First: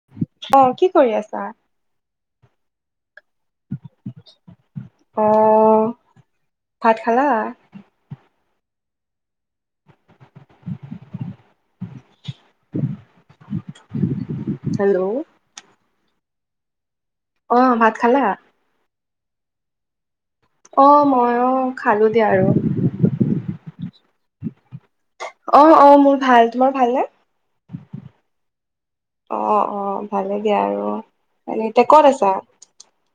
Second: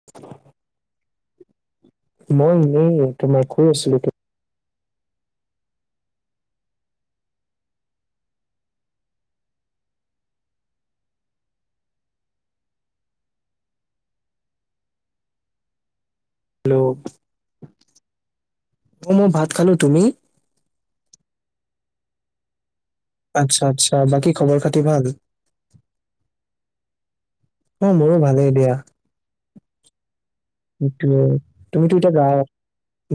[unintelligible] অহ, কি কৰি আছা? মই এনেই তোমাৰ শুই আছিলো অহ, ভাত খালা? [unintelligible] হেল্ল'। হেল্ল'। অ ভাত খালা? অ মই ভাত খালো তুমি? অ মইও খালো দিয়া আৰু আতচ্ছা আতচ্ছা বাকী খবৰ খাতি ভাল? অ অ মোৰ ভাল তোমাৰ ভালনে? অ মোৰো ভালেই দিয়া অ অ ভালে দিয়া আৰু কিন্তু এনে এতিয়া তুমিতো ক'ত আছা? গাঁৱ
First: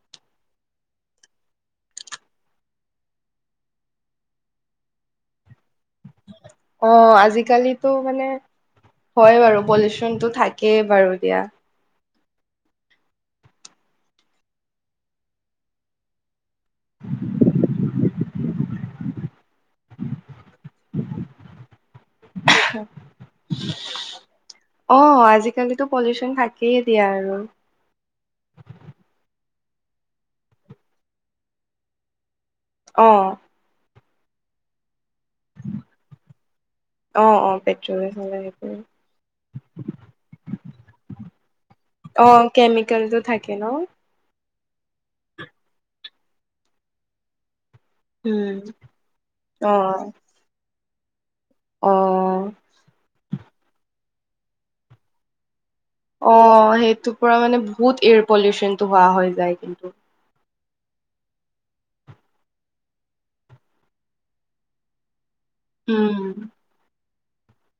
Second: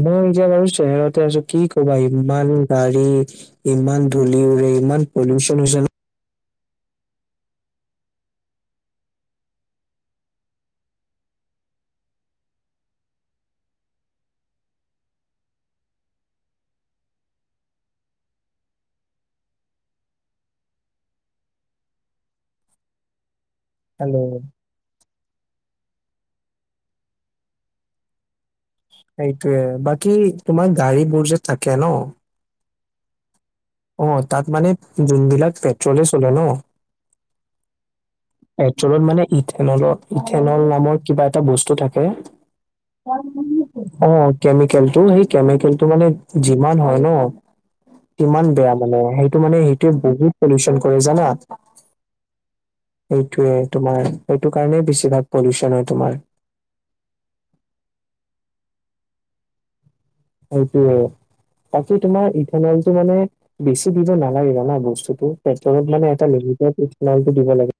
মই এতিয়া বাৰু চেহৰতে আছো কি কবা ইমান গাড়ী ইমান ধূলি উৰে ইমান পলিউচন হৈছে ন অ আজিকালিটো মানে হয় বাৰু পলিউচনটো থাকেই বাৰু দিয়া [unintelligible] [unintelligible] হেল্ল' অ আজিকালিতো পলিউচন থাকেই দিয়া আৰু সেইটোয়ে বাকী তোমাৰ গাড়ী বোৰ যে থাকে ন অ অ তাত মানে যোনবিলাক পেট্ৰলে চলে ন অ অ পেট্ৰলে চলে সেইবোৰ পেট্ৰলত মানে ইথেনলৰ ইথেনল নামৰ কিবা এটা বস্তু থাকে অ কেমিকেলটো থাকে ন অ কেমিকেল টো সেই কেমিকেলটো মানে যিমান হয় ন কিমান উম বেয়া মানে সেইটো মানে অ সেইটোৱে বহুত পলিউচন কৰে জানা? অ এইটোৱে তোমাৰ এইটো কাৰণেই বেছিভাগ পলিউচন হয় তোমাৰ অ সেইটোৰ পৰা মানে বহুত এয়াৰ পলিউচনটো হোৱা হৈ যায় কিন্তু সেইটোৱে বাকী তোমাৰ ইথানলটো মানে বেছি দিব নালাগে জানা বস্তুটো পেট্ৰলত মানে এটা উম। লিমিটত ইথানলটো দিব লাগে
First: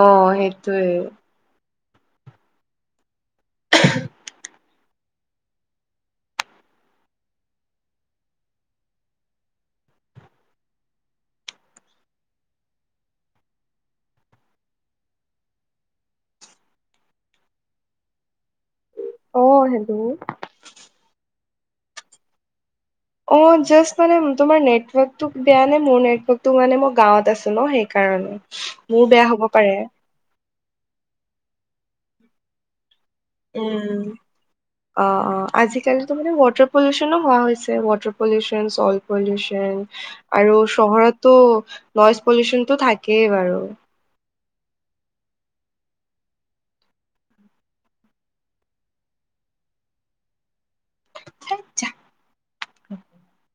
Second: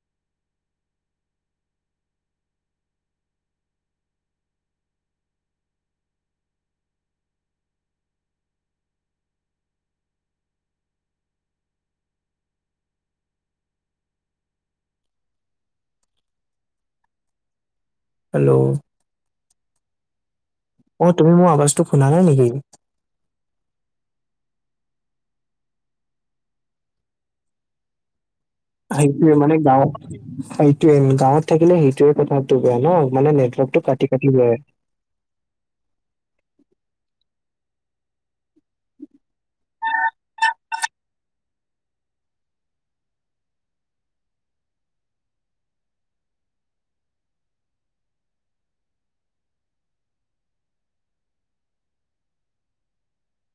অ সেইটোয়ে [unintelligible] হেল্ল' অ হেল্ল' অ তুমি মোৰ আৱাজটো শুনা নাই নেকি? অ জাষ্ট মানে তোমাৰ নেটৱৰ্কটো বেয়া নে মোৰ নেটৱৰ্কটো মানে মোৰ গাঁৱত আছো ন সেইকাৰণে মোৰ বেয়া সেইটোৱে হব মানে পাৰে গাঁৱত সেইটোৱে গাঁৱত থাকিলে সেইটোৱে কথাটো বেয়া ন মানে নেটৱৰ্কটো উম। কাটি কাটি যায় অ অ আজিকালিতো মানে ৱাটাৰ পলিউচনো হোৱা হৈছে ৱাটাৰ পলিউচ চন চইল পলিউচন আৰু চহৰতটো নইজ পলিউচনটো থাকেই বাৰু [unintelligible]